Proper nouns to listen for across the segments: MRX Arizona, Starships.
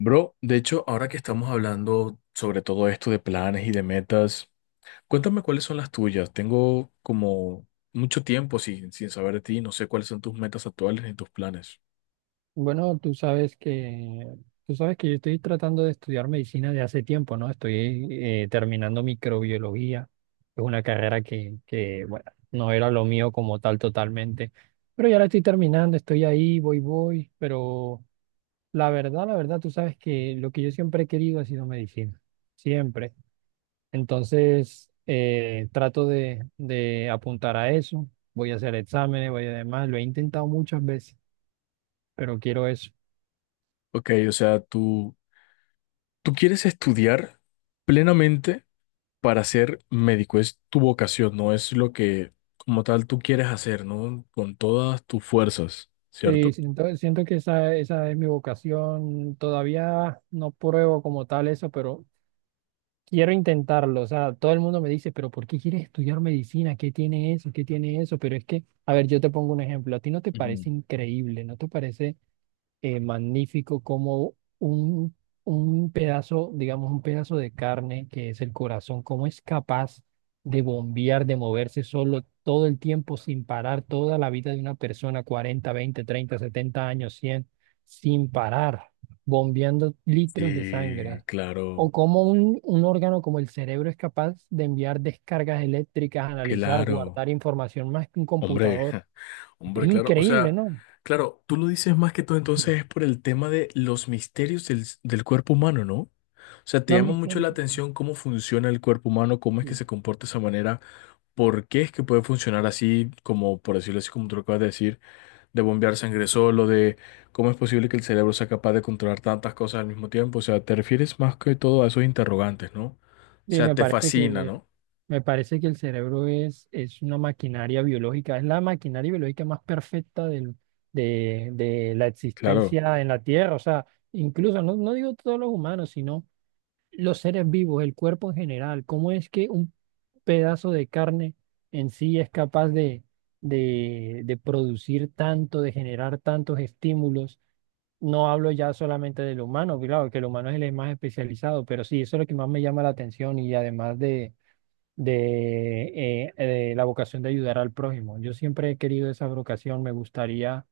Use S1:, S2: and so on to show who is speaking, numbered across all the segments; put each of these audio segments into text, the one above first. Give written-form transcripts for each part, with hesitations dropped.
S1: Bro, de hecho, ahora que estamos hablando sobre todo esto de planes y de metas, cuéntame cuáles son las tuyas. Tengo como mucho tiempo sin saber de ti, no sé cuáles son tus metas actuales ni tus planes.
S2: Bueno, tú sabes que yo estoy tratando de estudiar medicina de hace tiempo, ¿no? Estoy terminando microbiología. Es una carrera que, bueno, no era lo mío como tal totalmente. Pero ya la estoy terminando, estoy ahí, voy. Pero la verdad, tú sabes que lo que yo siempre he querido ha sido medicina. Siempre. Entonces, trato de apuntar a eso. Voy a hacer exámenes, voy a demás. Lo he intentado muchas veces, pero quiero eso.
S1: Ok, o sea, tú quieres estudiar plenamente para ser médico, es tu vocación, no es lo que como tal tú quieres hacer, ¿no? Con todas tus fuerzas,
S2: Sí,
S1: ¿cierto?
S2: siento que esa es mi vocación. Todavía no pruebo como tal eso, pero quiero intentarlo. O sea, todo el mundo me dice, pero ¿por qué quieres estudiar medicina? ¿Qué tiene eso? ¿Qué tiene eso? Pero es que, a ver, yo te pongo un ejemplo. ¿A ti no te
S1: Mm.
S2: parece increíble? ¿No te parece? Magnífico como un pedazo, digamos, un pedazo de carne que es el corazón, cómo es capaz de bombear, de moverse solo todo el tiempo sin parar, toda la vida de una persona, 40 20 30 70 años, 100 sin parar, bombeando litros de
S1: Sí,
S2: sangre. O
S1: claro,
S2: cómo un órgano como el cerebro es capaz de enviar descargas eléctricas, analizar,
S1: claro.
S2: guardar información más que un
S1: Hombre,
S2: computador.
S1: ja,
S2: Es
S1: hombre, claro. O
S2: increíble,
S1: sea,
S2: ¿no?
S1: claro, tú lo dices más que todo
S2: Sí.
S1: entonces es por el tema de los misterios del cuerpo humano, ¿no? O sea, te
S2: Los
S1: llama mucho la
S2: misterios.
S1: atención cómo funciona el cuerpo humano, cómo es que
S2: Sí.
S1: se comporta de esa manera. ¿Por qué es que puede funcionar así, como por decirlo así, como tú lo acabas de decir, de bombear sangre solo, de cómo es posible que el cerebro sea capaz de controlar tantas cosas al mismo tiempo? O sea, te refieres más que todo a esos interrogantes, ¿no? O
S2: Sí,
S1: sea, te fascina, ¿no?
S2: me parece que el cerebro es una maquinaria biológica, es la maquinaria biológica más perfecta del, de la
S1: Claro,
S2: existencia en la Tierra. O sea, incluso, no digo todos los humanos, sino los seres vivos, el cuerpo en general. ¿Cómo es que un pedazo de carne en sí es capaz de producir tanto, de generar tantos estímulos? No hablo ya solamente del humano, claro, que el humano es el más especializado, pero sí, eso es lo que más me llama la atención y además de de la vocación de ayudar al prójimo. Yo siempre he querido esa vocación, me gustaría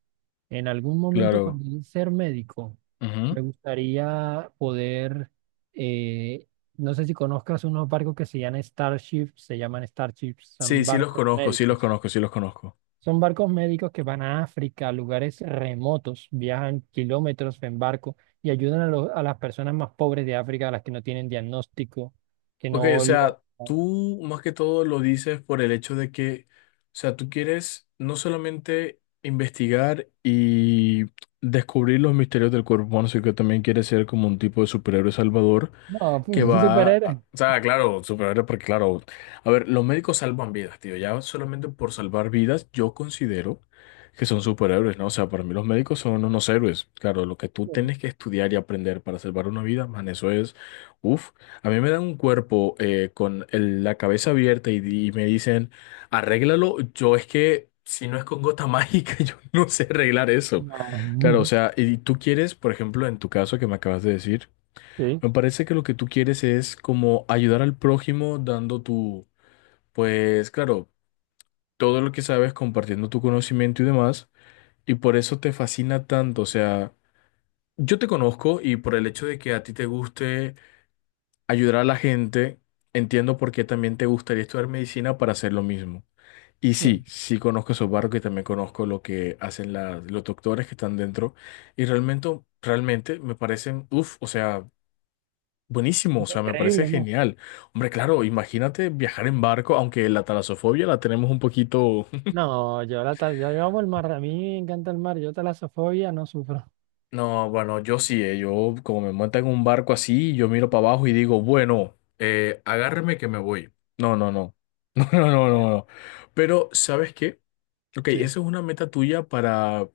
S2: en algún momento
S1: claro.
S2: cuando llegue a ser médico,
S1: Ujú.
S2: me gustaría poder, eh, no sé si conozcas unos barcos que se llaman Starships,
S1: Sí,
S2: son
S1: sí los
S2: barcos
S1: conozco, sí los
S2: médicos.
S1: conozco, sí los conozco.
S2: Son barcos médicos que van a África, a lugares remotos, viajan kilómetros en barco y ayudan a, a las personas más pobres de África, a las que no tienen diagnóstico, que
S1: Ok, o
S2: no, la-
S1: sea, tú más que todo lo dices por el hecho de que, o sea, tú quieres no solamente investigar y descubrir los misterios del cuerpo humano, sino que también quieres ser como un tipo de superhéroe salvador
S2: No,
S1: que
S2: pues un
S1: va,
S2: superhéroe.
S1: o sea, claro, superhéroe, porque claro, a ver, los médicos salvan vidas, tío, ya solamente por salvar vidas yo considero que son superhéroes, ¿no? O sea, para mí los médicos son unos héroes, claro, lo que tú tienes que estudiar y aprender para salvar una vida, man, eso es, uff, a mí me dan un cuerpo con la cabeza abierta y, y me dicen, arréglalo, yo es que... Si no es con gota mágica, yo no sé arreglar eso. Claro, o
S2: No.
S1: sea, y tú quieres, por ejemplo, en tu caso que me acabas de decir,
S2: Sí,
S1: me parece que lo que tú quieres es como ayudar al prójimo dando tu, pues claro, todo lo que sabes, compartiendo tu conocimiento y demás, y por eso te fascina tanto. O sea, yo te conozco y por el hecho de que a ti te guste ayudar a la gente, entiendo por qué también te gustaría estudiar medicina para hacer lo mismo. Y
S2: sí.
S1: sí, sí conozco esos barcos y también conozco lo que hacen los doctores que están dentro y realmente, realmente me parecen, uff, o sea... Buenísimo, o
S2: Es
S1: sea, me parece
S2: increíble, ¿no?
S1: genial. Hombre, claro, imagínate viajar en barco, aunque la talasofobia la tenemos un poquito...
S2: No, yo la tal, yo amo el mar, a mí me encanta el mar, yo talasofobia no sufro.
S1: No, bueno, yo sí, yo como me monta en un barco así, yo miro para abajo y digo, bueno, agárreme que me voy. No, no, no. No, no, no, no,
S2: Bueno,
S1: no. Pero, ¿sabes qué? Ok, esa
S2: sí.
S1: es una meta tuya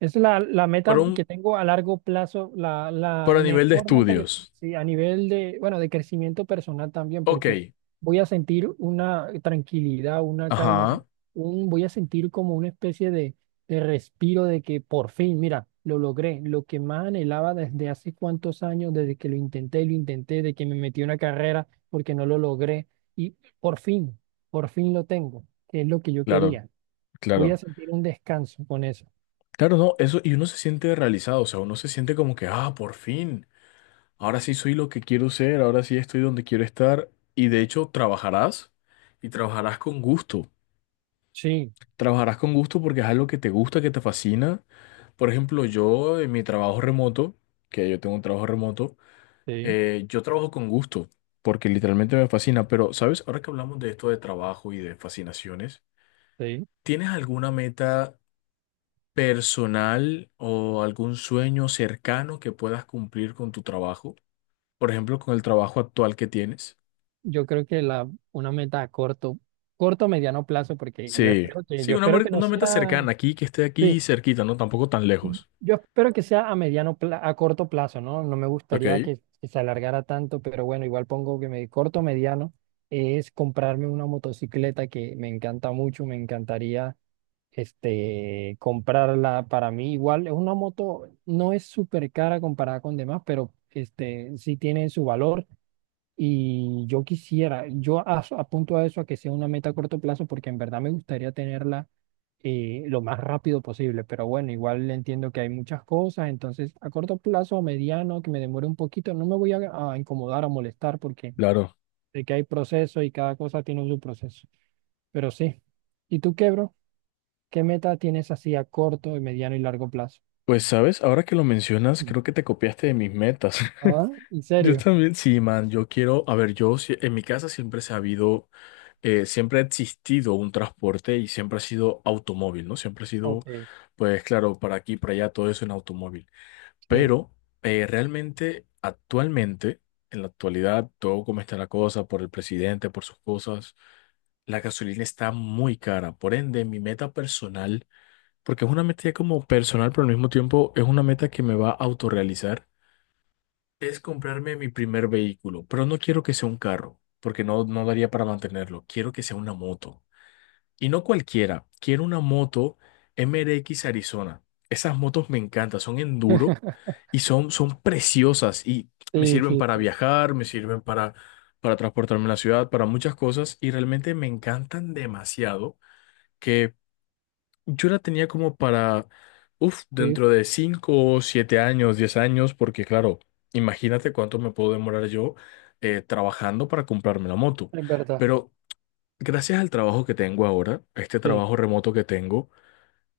S2: Es la meta
S1: para un,
S2: que tengo a largo plazo, la
S1: para nivel de
S2: mejor meta que tengo,
S1: estudios.
S2: sí, a nivel de, bueno, de crecimiento personal también,
S1: Ok,
S2: porque voy a sentir una tranquilidad, una calma,
S1: ajá,
S2: un- voy a sentir como una especie de respiro de que por fin, mira, lo logré, lo que más anhelaba desde hace cuántos años, desde que lo intenté, y lo intenté, de que me metí a una carrera porque no lo logré, y por fin, por fin lo tengo, que es lo que yo
S1: claro,
S2: quería. Voy a
S1: claro.
S2: sentir un descanso con eso.
S1: Claro, no, eso, y uno se siente realizado, o sea, uno se siente como que, ah, por fin. Ahora sí soy lo que quiero ser, ahora sí estoy donde quiero estar y de hecho trabajarás y trabajarás con gusto.
S2: Sí.
S1: Trabajarás con gusto porque es algo que te gusta, que te fascina. Por ejemplo, yo en mi trabajo remoto, que yo tengo un trabajo remoto,
S2: Sí.
S1: yo trabajo con gusto porque literalmente me fascina. Pero, ¿sabes? Ahora que hablamos de esto de trabajo y de fascinaciones,
S2: Sí,
S1: ¿tienes alguna meta personal o algún sueño cercano que puedas cumplir con tu trabajo? Por ejemplo, con el trabajo actual que tienes.
S2: yo creo que la, una meta a corto, corto o mediano plazo, porque
S1: Sí, sí,
S2: yo espero que no
S1: una meta
S2: sea,
S1: cercana aquí, que esté
S2: sí,
S1: aquí cerquita, ¿no? Tampoco tan lejos.
S2: yo espero que sea a mediano, pla- a corto plazo, ¿no? No me
S1: Ok,
S2: gustaría que se alargara tanto, pero bueno, igual pongo que me corto o mediano es comprarme una motocicleta que me encanta mucho, me encantaría este, comprarla para mí. Igual es una moto, no es súper cara comparada con demás, pero este, sí tiene su valor. Y yo quisiera, yo as- apunto a eso a que sea una meta a corto plazo porque en verdad me gustaría tenerla, lo más rápido posible, pero bueno, igual entiendo que hay muchas cosas, entonces a corto plazo, mediano, que me demore un poquito, no me voy a incomodar, a molestar porque
S1: claro.
S2: sé que hay proceso y cada cosa tiene su proceso, pero sí. ¿Y tú qué, bro? ¿Qué meta tienes así a corto, mediano y largo plazo?
S1: Pues, ¿sabes? Ahora que lo mencionas,
S2: Mm.
S1: creo que te copiaste de mis metas.
S2: ¿Ah? ¿En
S1: Yo
S2: serio?
S1: también, sí, man, yo quiero, a ver, yo si- en mi casa siempre se ha habido, siempre ha existido un transporte y siempre ha sido automóvil, ¿no? Siempre ha sido,
S2: Ok,
S1: pues claro, para aquí, para allá, todo eso en automóvil.
S2: sí.
S1: Pero realmente, actualmente, en la actualidad, todo como está la cosa, por el presidente, por sus cosas. La gasolina está muy cara, por ende, mi meta personal, porque es una meta ya como personal, pero al mismo tiempo es una meta que me va a autorrealizar, es comprarme mi primer vehículo, pero no quiero que sea un carro, porque no, no daría para mantenerlo, quiero que sea una moto. Y no cualquiera, quiero una moto MRX Arizona. Esas motos me encantan, son enduro y son, son preciosas y me
S2: Sí,
S1: sirven
S2: sí,
S1: para
S2: sí,
S1: viajar, me sirven para transportarme en la ciudad, para muchas cosas y realmente me encantan demasiado que yo la tenía como para, uff,
S2: sí,
S1: dentro de 5, 7 años, 10 años, porque claro, imagínate cuánto me puedo demorar yo trabajando para comprarme la moto.
S2: es verdad,
S1: Pero gracias al trabajo que tengo ahora, a este
S2: sí.
S1: trabajo remoto que tengo,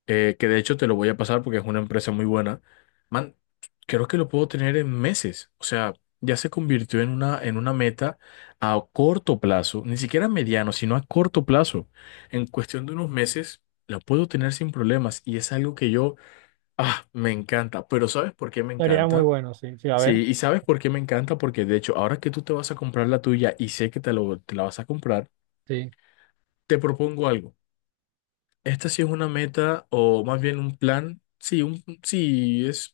S1: que de hecho te lo voy a pasar porque es una empresa muy buena. Man, creo que lo puedo tener en meses. O sea, ya se convirtió en una meta a corto plazo, ni siquiera a mediano, sino a corto plazo. En cuestión de unos meses, la puedo tener sin problemas y es algo que yo, ah, me encanta. Pero ¿sabes por qué me
S2: Sería muy
S1: encanta?
S2: bueno, sí. Sí, a
S1: Sí,
S2: ver,
S1: y ¿sabes por qué me encanta? Porque de hecho, ahora que tú te vas a comprar la tuya y sé que te la vas a comprar,
S2: sí,
S1: te propongo algo. Esta sí es una meta o más bien un plan. Sí, es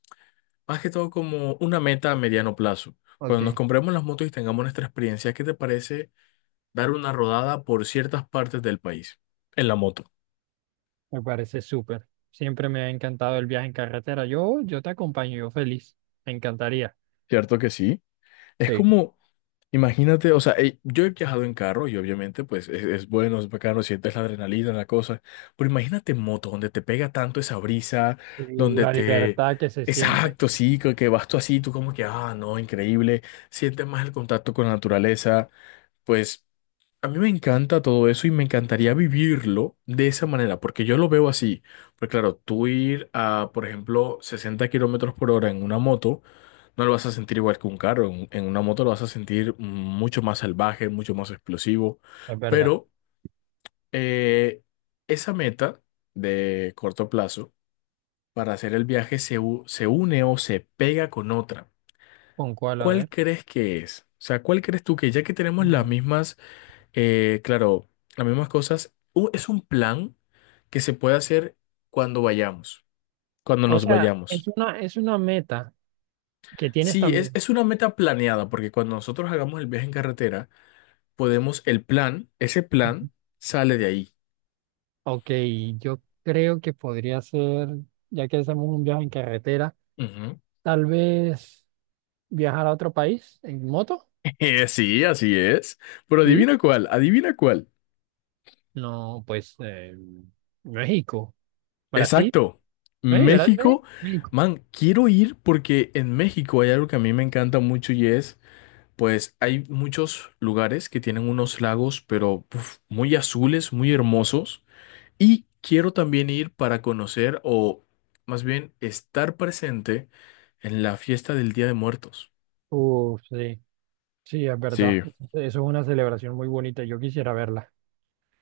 S1: más que todo como una meta a mediano plazo. Cuando nos
S2: Ok.
S1: compremos las motos y tengamos nuestra experiencia, ¿qué te parece dar una rodada por ciertas partes del país en la moto?
S2: Me parece súper. Siempre me ha encantado el viaje en carretera. Yo te acompaño, yo feliz. Me encantaría.
S1: Cierto que sí. Es
S2: Sí.
S1: como, imagínate, o sea, yo he viajado en carro y obviamente pues es, bueno, es bacano, sientes la adrenalina, la cosa, pero imagínate en moto donde te pega tanto esa brisa,
S2: Y
S1: donde
S2: la
S1: te...
S2: libertad que se siente.
S1: Exacto, sí, que vas tú así, tú como que, ah, no, increíble, sientes más el contacto con la naturaleza, pues... A mí me encanta todo eso y me encantaría vivirlo de esa manera, porque yo lo veo así. Porque claro, tú ir a, por ejemplo, 60 kilómetros por hora en una moto, no lo vas a sentir igual que un carro. En una moto lo vas a sentir mucho más salvaje, mucho más explosivo.
S2: Es verdad.
S1: Pero eh, esa meta de corto plazo para hacer el viaje se une o se pega con otra.
S2: ¿Con cuál? A
S1: ¿Cuál
S2: ver.
S1: crees que es? O sea, ¿cuál crees tú que ya que tenemos las
S2: Mm.
S1: mismas claro, las mismas cosas. Es un plan que se puede hacer cuando vayamos, cuando
S2: O
S1: nos
S2: sea,
S1: vayamos.
S2: es una meta que tienes
S1: Sí,
S2: también.
S1: es una meta planeada, porque cuando nosotros hagamos el viaje en carretera, podemos, el plan, ese
S2: Ujú.
S1: plan sale de ahí.
S2: Ok, yo creo que podría ser, ya que hacemos un viaje en carretera,
S1: Ujú.
S2: tal vez viajar a otro país en moto,
S1: Sí, así es. Pero
S2: ¿sí?
S1: adivina cuál, adivina cuál.
S2: No, pues México, Brasil.
S1: Exacto.
S2: Ey, ¿verdad? Ey,
S1: México,
S2: México.
S1: man, quiero ir porque en México hay algo que a mí me encanta mucho y es pues hay muchos lugares que tienen unos lagos, pero uf, muy azules, muy hermosos. Y quiero también ir para conocer o más bien estar presente en la fiesta del Día de Muertos.
S2: Uf, sí, sí, es verdad.
S1: Sí,
S2: Eso es una celebración muy bonita. Yo quisiera verla.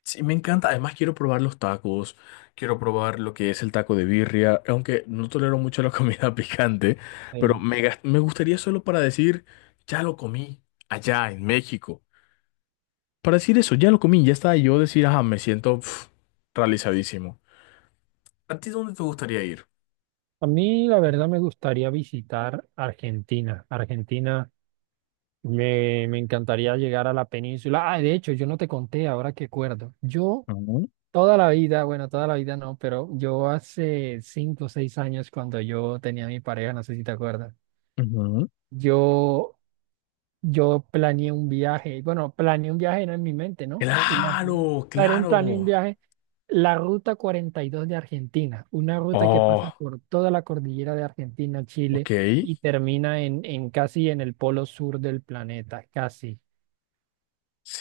S1: sí, me encanta. Además quiero probar los tacos, quiero probar lo que es el taco de birria, aunque no tolero mucho la comida picante, pero
S2: Ey.
S1: me, me gustaría solo para decir, ya lo comí allá en México. Para decir eso, ya lo comí, ya estaba yo decir, ajá, me siento pf, realizadísimo. ¿A ti dónde te gustaría ir?
S2: A mí, la verdad, me gustaría visitar Argentina. Argentina, me encantaría llegar a la península. Ah, de hecho, yo no te conté, ahora que acuerdo. Yo
S1: Ujú,
S2: toda la vida, bueno, toda la vida no, pero yo hace 5 o 6 años, cuando yo tenía a mi pareja, no sé si te acuerdas,
S1: ujú.
S2: yo Yo planeé un viaje, bueno, planeé un viaje era en mi mente, ¿no? Imagino.
S1: Claro,
S2: Era un
S1: claro.
S2: planeé un viaje, la ruta 42 de Argentina, una ruta que pasa
S1: Oh,
S2: por toda la cordillera de Argentina, Chile
S1: ok,
S2: y termina en casi en el polo sur del planeta, casi.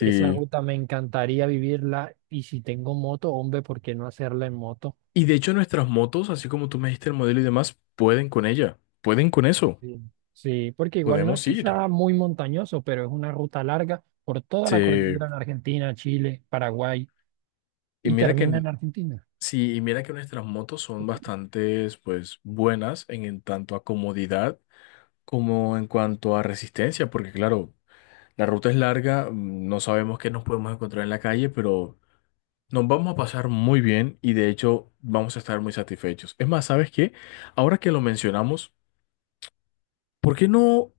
S2: Esa ruta me encantaría vivirla y si tengo moto, hombre, ¿por qué no hacerla en moto?
S1: Y de hecho nuestras motos, así como tú me dijiste el modelo y demás, pueden con ella, pueden con eso,
S2: Sí, sí, porque igual no es
S1: podemos
S2: que
S1: ir.
S2: sea muy montañoso, pero es una ruta larga por toda la
S1: Sí.
S2: cordillera en Argentina, Chile, Paraguay.
S1: Y
S2: Y
S1: mira que,
S2: termina en Argentina.
S1: sí, y mira que nuestras motos son bastante, pues, buenas en tanto a comodidad como en cuanto a resistencia, porque claro, la ruta es larga, mm, no sabemos qué nos podemos encontrar en la calle, pero nos vamos a pasar muy bien y de hecho vamos a estar muy satisfechos. Es más, ¿sabes qué? Ahora que lo mencionamos, ¿por qué no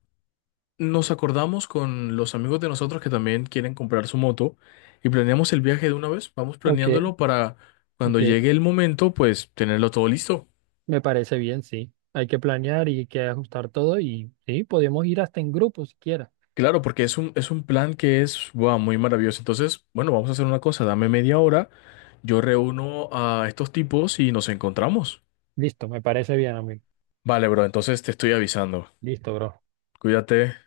S1: nos acordamos con los amigos de nosotros que también quieren comprar su moto y planeamos el viaje de una vez? Vamos
S2: Ok,
S1: planeándolo para cuando
S2: ok,
S1: llegue el momento, pues tenerlo todo listo.
S2: me parece bien, sí. Hay que planear y hay que ajustar todo y sí, podemos ir hasta en grupo si quieres.
S1: Claro, porque es un plan que es guau, muy maravilloso. Entonces, bueno, vamos a hacer una cosa, dame media hora, yo reúno a estos tipos y nos encontramos.
S2: Listo, me parece bien, amigo.
S1: Vale, bro, entonces te estoy avisando.
S2: Listo, bro.
S1: Cuídate.